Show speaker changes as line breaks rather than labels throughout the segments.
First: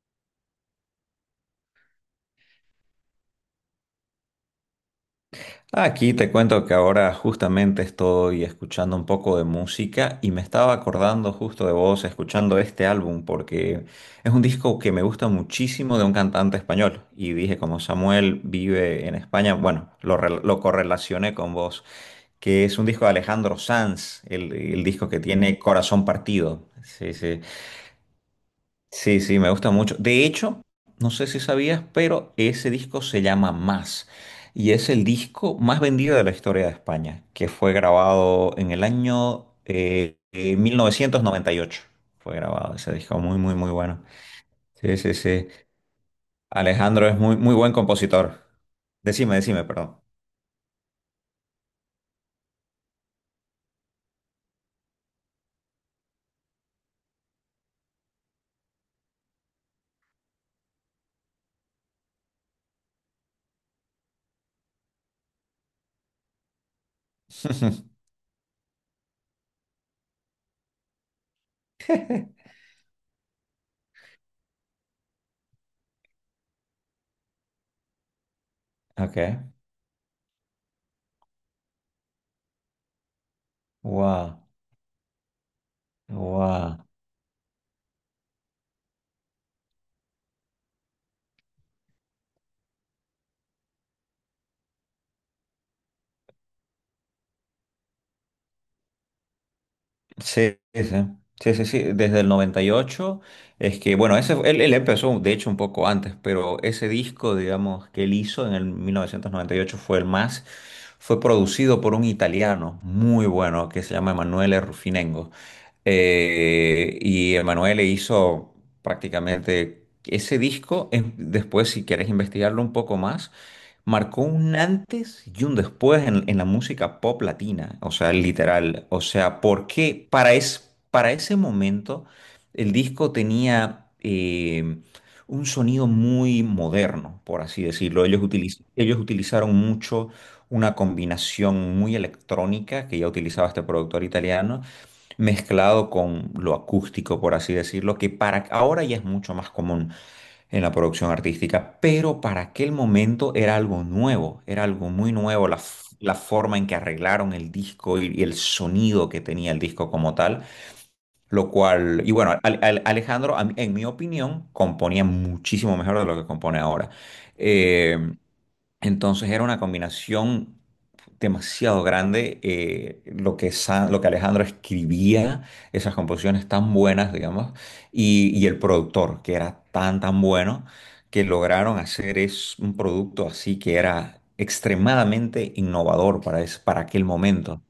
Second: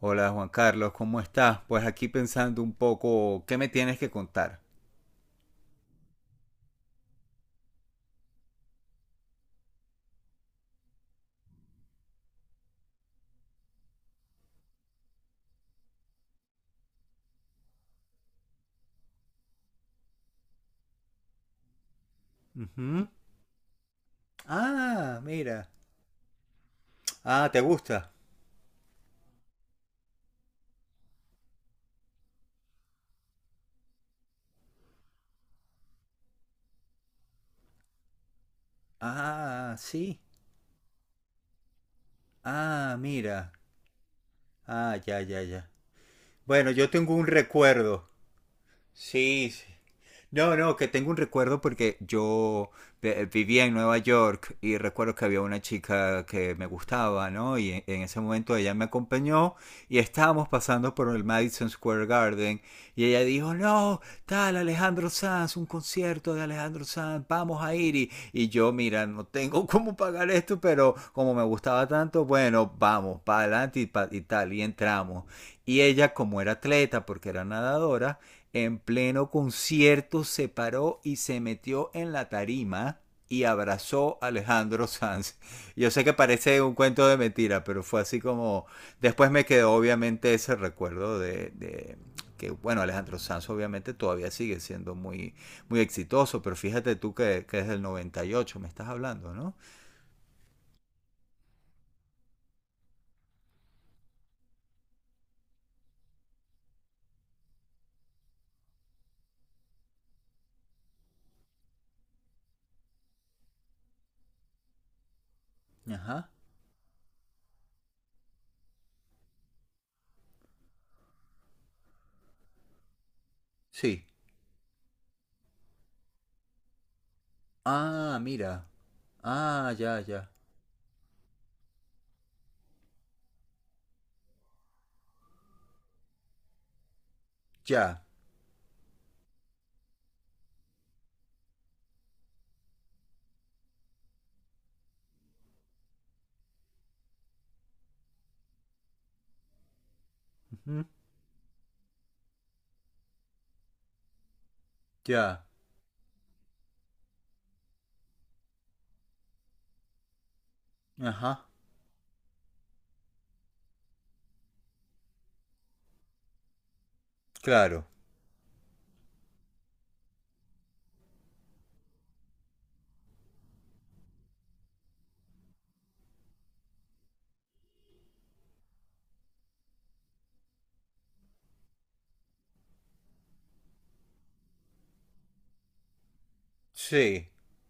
Hola Juan Carlos, ¿cómo estás? Pues aquí pensando un poco, ¿qué me tienes que contar?
Aquí te cuento que ahora justamente estoy escuchando un poco de música y me estaba acordando justo de vos escuchando este álbum porque es un disco que me gusta muchísimo de un cantante español y dije como Samuel vive en España, bueno, lo correlacioné con vos, que es un disco
Ujú.
de Alejandro Sanz, el disco
Ah,
que tiene
mira.
Corazón Partido. Sí, sí.
Ah, ¿te gusta?
Sí, sí, me gusta mucho. De hecho, no sé si sabías, pero ese disco se llama Más y es el disco más vendido de la historia de España, que fue grabado en el año
Ah, sí.
1998. Fue grabado ese
Ah,
disco, muy,
mira.
muy, muy bueno. Sí,
Ah,
sí,
ya, ya,
sí.
ya. Bueno, yo
Alejandro
tengo
es
un
muy, muy buen
recuerdo.
compositor. Decime,
Sí,
decime,
sí.
perdón.
No, no, que tengo un recuerdo porque yo vivía en Nueva York y recuerdo que había una chica que me gustaba, ¿no? Y en ese momento ella me acompañó y estábamos pasando por el Madison Square Garden y ella dijo, no, tal Alejandro Sanz, un concierto de Alejandro Sanz, vamos a ir. Y yo, mira, no tengo cómo pagar esto, pero como me gustaba tanto, bueno, vamos, para adelante y, y tal, y entramos. Y ella, como era atleta, porque era nadadora, en
Ok.
pleno concierto se paró y se metió en la tarima y abrazó a
Wow,
Alejandro Sanz. Yo sé que parece un
wow.
cuento de mentira, pero fue así como... Después me quedó obviamente ese recuerdo de que, bueno, Alejandro Sanz obviamente todavía sigue siendo muy, muy exitoso, pero fíjate tú que es del 98 me estás hablando, ¿no?
Sí, sí, sí, sí, sí, sí, desde el 98 es que, bueno, ese, él empezó, de hecho, un poco antes, pero ese disco, digamos, que él hizo en el 1998 fue el más, fue producido por un italiano muy bueno que se llama Emanuele Rufinengo.
Ajá.
Y Emanuele hizo prácticamente ese disco, después si quieres investigarlo un poco más,
Sí.
marcó un antes y un después en la música pop latina, o sea,
Ah, mira.
literal. O sea,
Ah, ya,
porque
ya.
para ese momento el disco tenía un sonido muy moderno, por así
Ya.
decirlo. Ellos utilizaron mucho una combinación muy electrónica que ya utilizaba este productor italiano mezclado con lo acústico, por así decirlo, que para ahora ya es mucho más común en la
Ujú.
producción artística, pero para aquel momento era algo nuevo, era algo muy
Ya.
nuevo, la forma en que arreglaron el disco y el sonido que tenía el disco como tal,
Ajá.
lo cual, y bueno, Alejandro, en mi opinión, componía muchísimo mejor de lo que compone ahora.
Claro.
Eh, entonces era una combinación demasiado grande lo que Alejandro escribía, esas composiciones tan buenas, digamos, y el productor, que era tan, tan bueno, que lograron hacer es un producto así que era extremadamente innovador para aquel
Sí.
momento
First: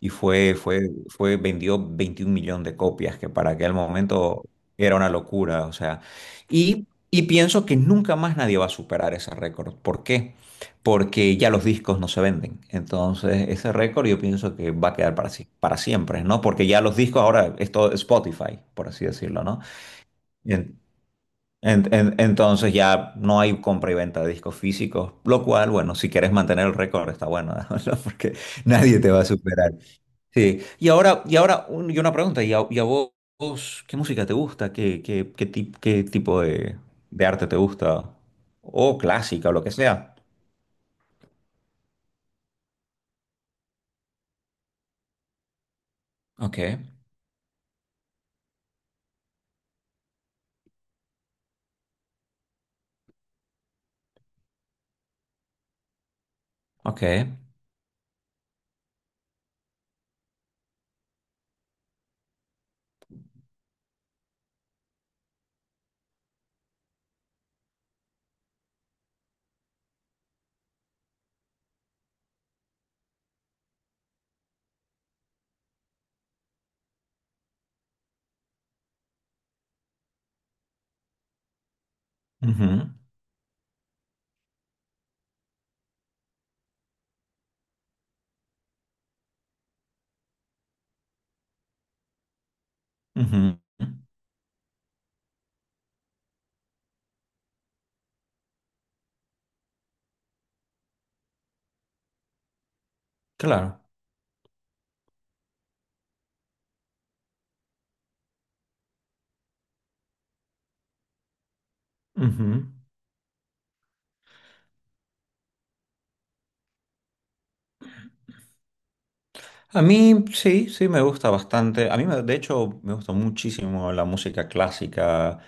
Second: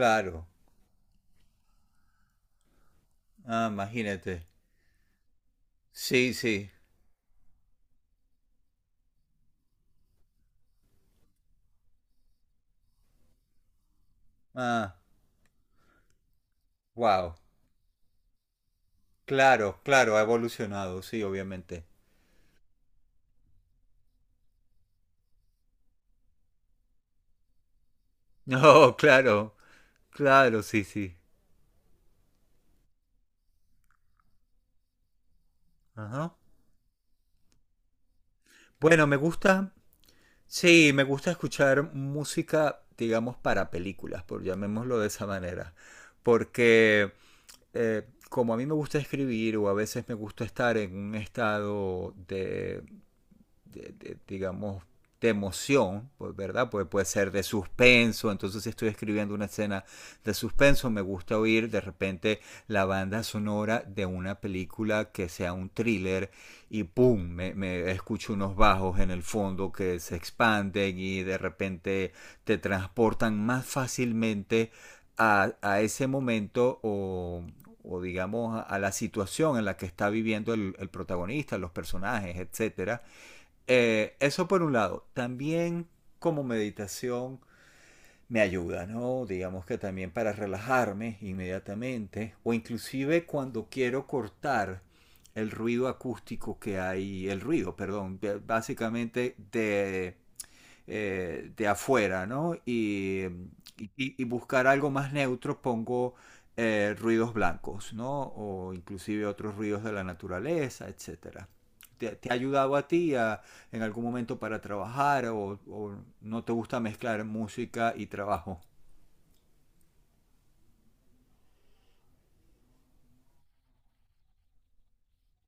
y vendió 21 millones de copias, que para
Ah,
aquel momento
imagínate.
era una locura, o sea,
Sí, sí.
y pienso que nunca más nadie va a superar ese récord. ¿Por qué? Porque ya los discos no se venden. Entonces, ese récord yo pienso que va a
Ah,
quedar para siempre, ¿no? Porque ya los discos
wow.
ahora es todo Spotify, por así decirlo, ¿no?
Claro, claro, ha
En-
evolucionado, sí, obviamente.
en- en- entonces ya no hay compra y venta de discos físicos, lo cual, bueno, si quieres mantener el récord está bueno, ¿no? Porque
No,
nadie te va a
claro,
superar. Sí,
claro, sí,
y
sí.
ahora, y una pregunta, ¿vos qué música te gusta? ¿Qué
Ajá.
tipo de arte te gusta? O
Bueno, me
clásica o lo que
gusta,
sea.
sí, me gusta escuchar música, digamos, para películas, por llamémoslo de esa manera,
Ok,
porque como a mí me gusta escribir o a veces me gusta estar en un estado de, de, digamos, de emoción, pues, ¿verdad? Pues
ok.
puede ser de suspenso, entonces si estoy escribiendo una escena de suspenso, me gusta oír de repente la banda sonora de una película que sea un thriller y ¡pum! Me escucho unos bajos en el fondo que se expanden y de repente te transportan más fácilmente a ese momento o digamos a la situación en la que está viviendo el protagonista, los personajes,
Ujú,
etcétera. Eso por un lado. También como meditación me ayuda, ¿no? Digamos que también para relajarme inmediatamente o inclusive
ujú.
cuando quiero cortar el ruido acústico que hay, el ruido, perdón, básicamente de afuera, ¿no? Y,
Claro.
y buscar algo más neutro pongo ruidos blancos, ¿no? O inclusive otros ruidos de la naturaleza, etcétera. ¿Te, te ha ayudado a ti a, en algún momento para trabajar o no te gusta mezclar música y trabajo?
A mí sí, sí me gusta bastante. A mí, de hecho, me gusta muchísimo la música clásica.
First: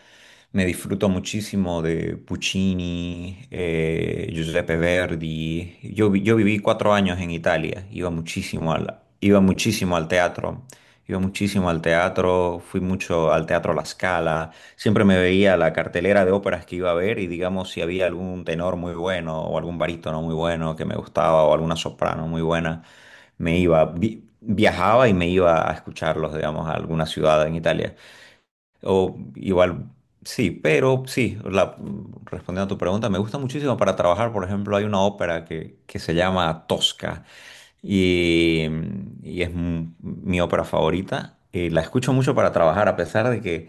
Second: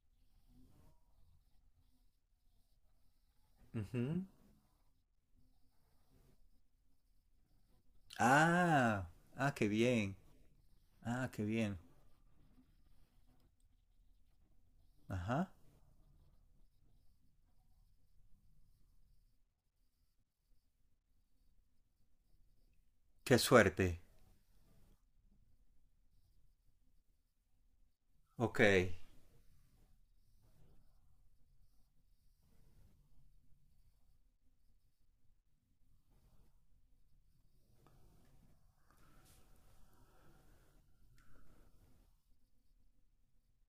Me disfruto muchísimo de Puccini,
Ujú.
Giuseppe Verdi. Yo viví 4 años en Italia. Iba muchísimo al,
Ah,
iba
ah, qué
muchísimo al
bien.
teatro. Iba
Ah, qué
muchísimo
bien.
al teatro, fui mucho al Teatro La Scala, siempre me
Ajá.
veía la cartelera de óperas que iba a ver y digamos si había algún tenor muy bueno o algún barítono muy bueno que me gustaba o alguna soprano muy buena,
Qué suerte.
viajaba y me iba a escucharlos, digamos, a alguna ciudad en Italia.
Ok.
O igual, sí, pero sí, respondiendo a tu pregunta, me gusta muchísimo para trabajar. Por ejemplo, hay una ópera que se llama Tosca y, y es mi ópera favorita. La escucho mucho para trabajar, a pesar de que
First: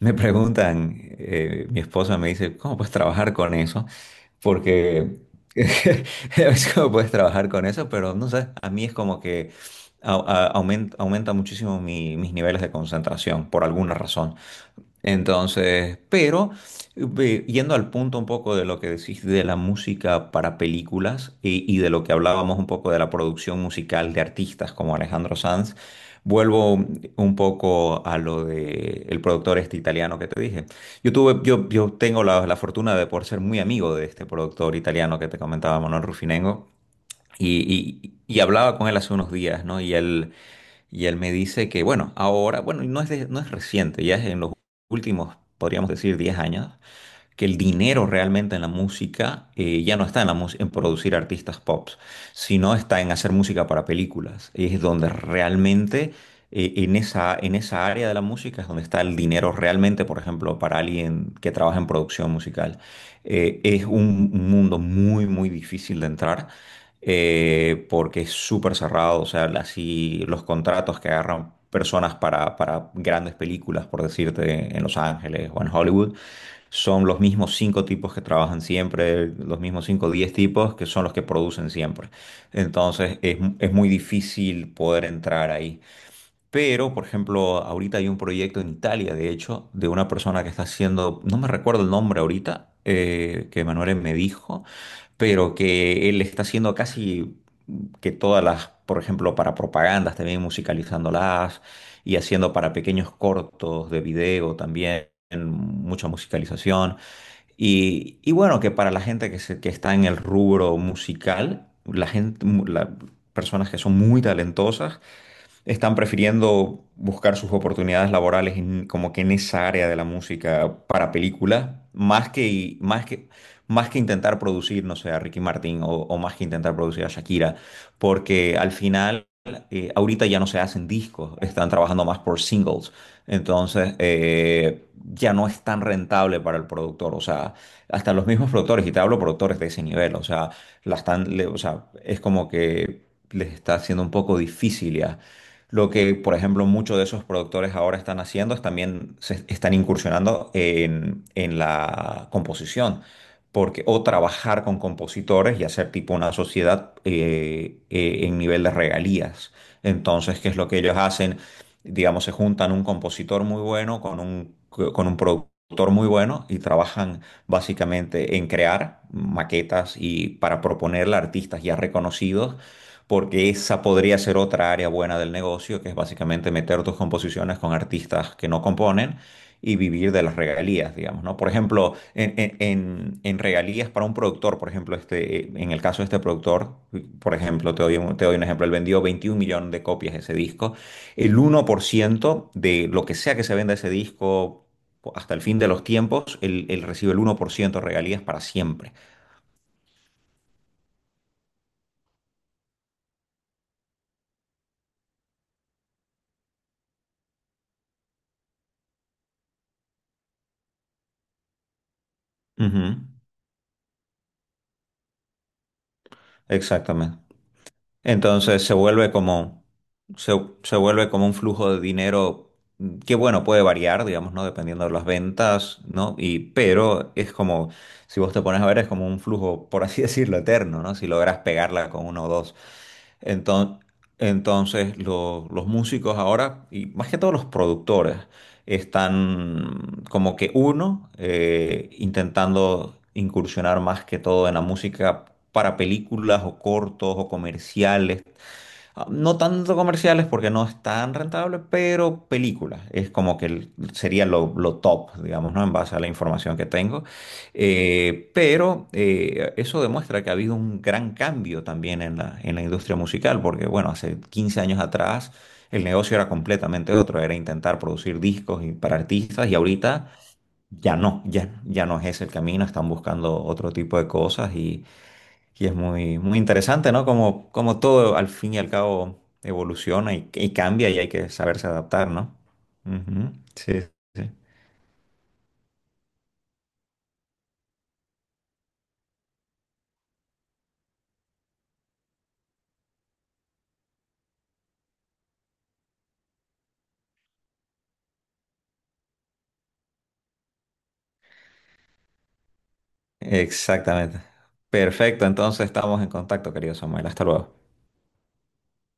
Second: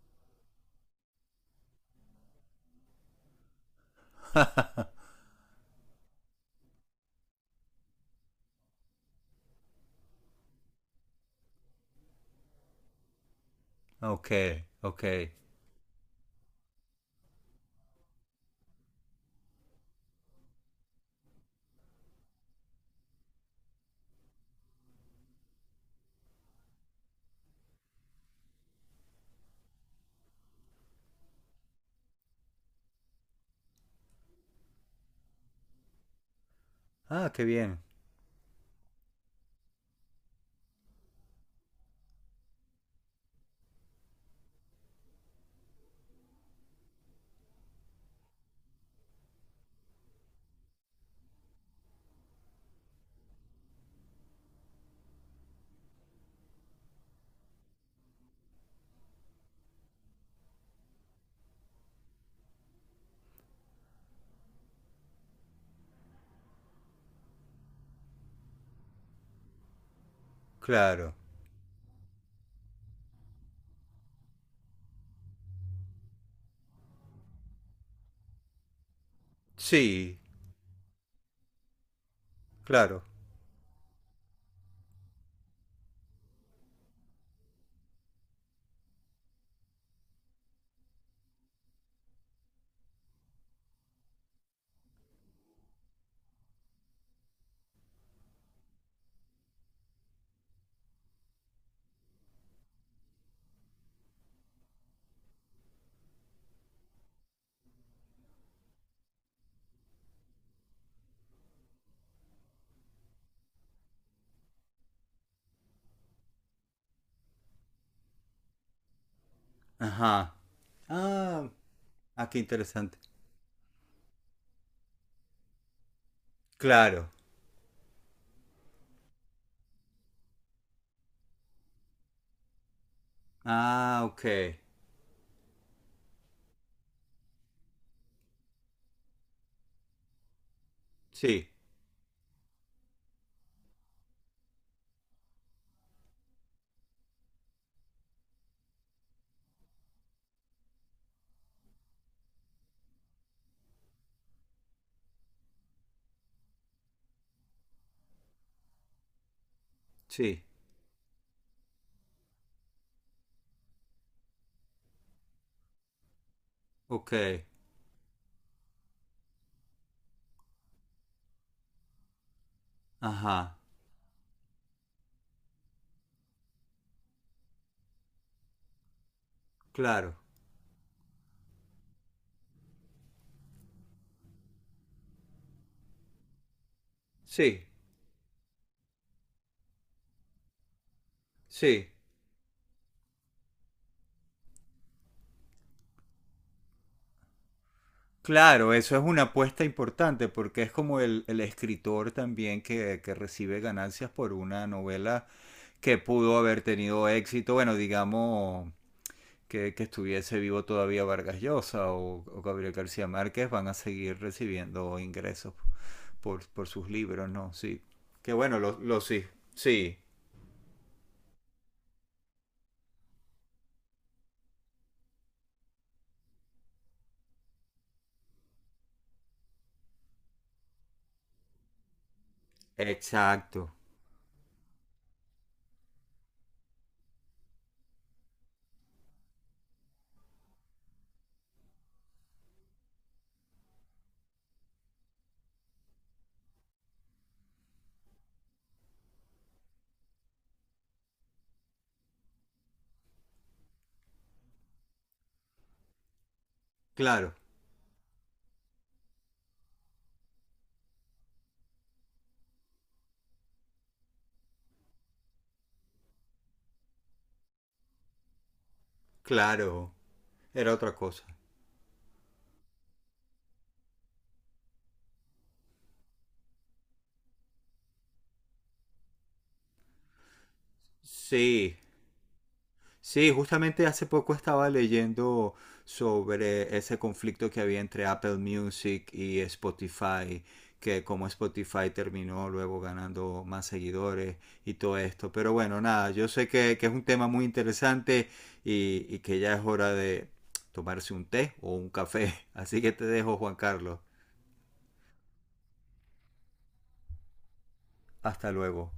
me preguntan, mi esposa me dice, ¿cómo puedes trabajar con eso? Porque es como puedes trabajar con eso, pero no sé, a mí es como que aumenta muchísimo mis niveles de concentración por alguna
Ok,
razón.
ok.
Entonces, pero yendo al punto un poco de lo que decís de la música para películas y de lo que hablábamos un poco de la producción musical de artistas como Alejandro Sanz, vuelvo un poco a lo de el productor este italiano que te dije. Yo tengo la fortuna de por ser muy amigo de este productor italiano que te comentaba, Manuel Rufinengo,
Ah, qué bien.
y hablaba con él hace unos días, ¿no? Y él me dice que, bueno, ahora, bueno, y no es reciente, ya es en los últimos, podríamos decir, 10 años, que el dinero realmente en la música ya no está en producir artistas pop, sino está en hacer música para películas. Es donde realmente, en esa área de la música es donde está el dinero realmente, por ejemplo, para alguien que trabaja en producción musical. Es un mundo muy, muy difícil de entrar. Porque es súper cerrado, o sea, así los contratos que
Claro.
agarran personas para grandes películas, por decirte, en Los Ángeles o en Hollywood, son los mismos cinco tipos que trabajan siempre, los mismos cinco o
Sí,
diez tipos que son los que producen siempre.
claro.
Entonces es muy difícil poder entrar ahí. Pero, por ejemplo, ahorita hay un proyecto en Italia, de hecho, de una persona que está haciendo, no me recuerdo el nombre ahorita, que Manuel me dijo, pero que él está haciendo casi que todas las, por ejemplo, para propagandas, también musicalizándolas y haciendo para pequeños cortos de video también, mucha musicalización. Y bueno, que para la gente que, que está en el rubro musical, la gente, mu- la- personas que son muy talentosas, están prefiriendo buscar sus oportunidades laborales como que en esa área de la
Ajá.
música para
Ah,
películas,
ah,
más
qué
que,
interesante.
más que, más que intentar producir, no sé, a Ricky Martin o más que intentar producir a
Claro.
Shakira, porque al final, ahorita ya no se hacen discos, están trabajando más por singles, entonces
Ah, ok.
ya no es tan rentable para el productor, o sea, hasta los mismos productores, y te hablo productores de ese nivel, o sea, la están,
Sí,
o sea, es como que les está haciendo un poco difícil ya. Lo que, por ejemplo, muchos de esos productores ahora están haciendo es también se están incursionando en la composición, porque, o trabajar con compositores y hacer tipo una sociedad en nivel de regalías. Entonces,
sí.
¿qué es lo que ellos hacen? Digamos, se juntan un compositor muy bueno con un productor muy bueno y
Ok.
trabajan básicamente en crear maquetas y para proponerle a artistas ya reconocidos porque
Ajá.
esa podría ser otra área buena del negocio, que es básicamente meter tus composiciones con artistas que no componen y vivir
Claro.
de las regalías, digamos, ¿no? Por ejemplo, en regalías para un productor, por ejemplo, este, en el caso de este productor, por
Sí,
ejemplo, te doy un ejemplo, él vendió 21 millones de copias de ese disco, el uno por
sí.
ciento de lo que sea que se venda ese disco... Hasta el fin de los tiempos, él recibe el 1% de regalías para
Claro,
siempre.
eso es una apuesta importante porque es como el escritor también que recibe ganancias por una novela que pudo haber tenido éxito, bueno, digamos que estuviese vivo todavía Vargas Llosa o Gabriel
Ujú.
García Márquez, van a seguir recibiendo ingresos por sus
Exactamente.
libros, ¿no? Sí. Que bueno,
Entonces
lo sí, sí,
se, se vuelve como un flujo de dinero que, bueno, puede variar, digamos, ¿no? Dependiendo de las ventas, ¿no? Y, pero es como, si vos te pones a ver, es como un flujo, por así decirlo, eterno, ¿no? Si logras pegarla con uno o dos.
exacto.
Enton- Entonces, los músicos ahora, y más que todo los productores, están como que uno, intentando incursionar más que todo en la música para películas o cortos o comerciales. Ah, no tanto comerciales porque no es tan rentable, pero películas. Es como que sería lo top, digamos, ¿no? En base a la información que tengo.
Claro,
Pero eso demuestra que ha habido un gran cambio también en la industria musical, porque bueno, hace 15 años atrás el negocio era completamente otro, era intentar producir discos para artistas y
claro.
ahorita
Era otra
ya no,
cosa.
ya no es ese el camino, están buscando otro tipo de cosas y... Y es muy, muy interesante, ¿no? Como todo al fin y al cabo evoluciona y cambia y hay que saberse
Sí.
adaptar, ¿no?
Sí,
Ujú. Sí,
justamente hace
sí.
poco estaba leyendo sobre ese conflicto que había entre Apple Music y Spotify, que como Spotify terminó luego ganando más seguidores y todo esto. Pero bueno, nada, yo sé que es un tema muy interesante y que ya es hora de tomarse un té o un café. Así que te dejo, Juan Carlos.
Exactamente. Perfecto, entonces estamos en contacto, querido Samuel. Hasta luego.
Hasta luego.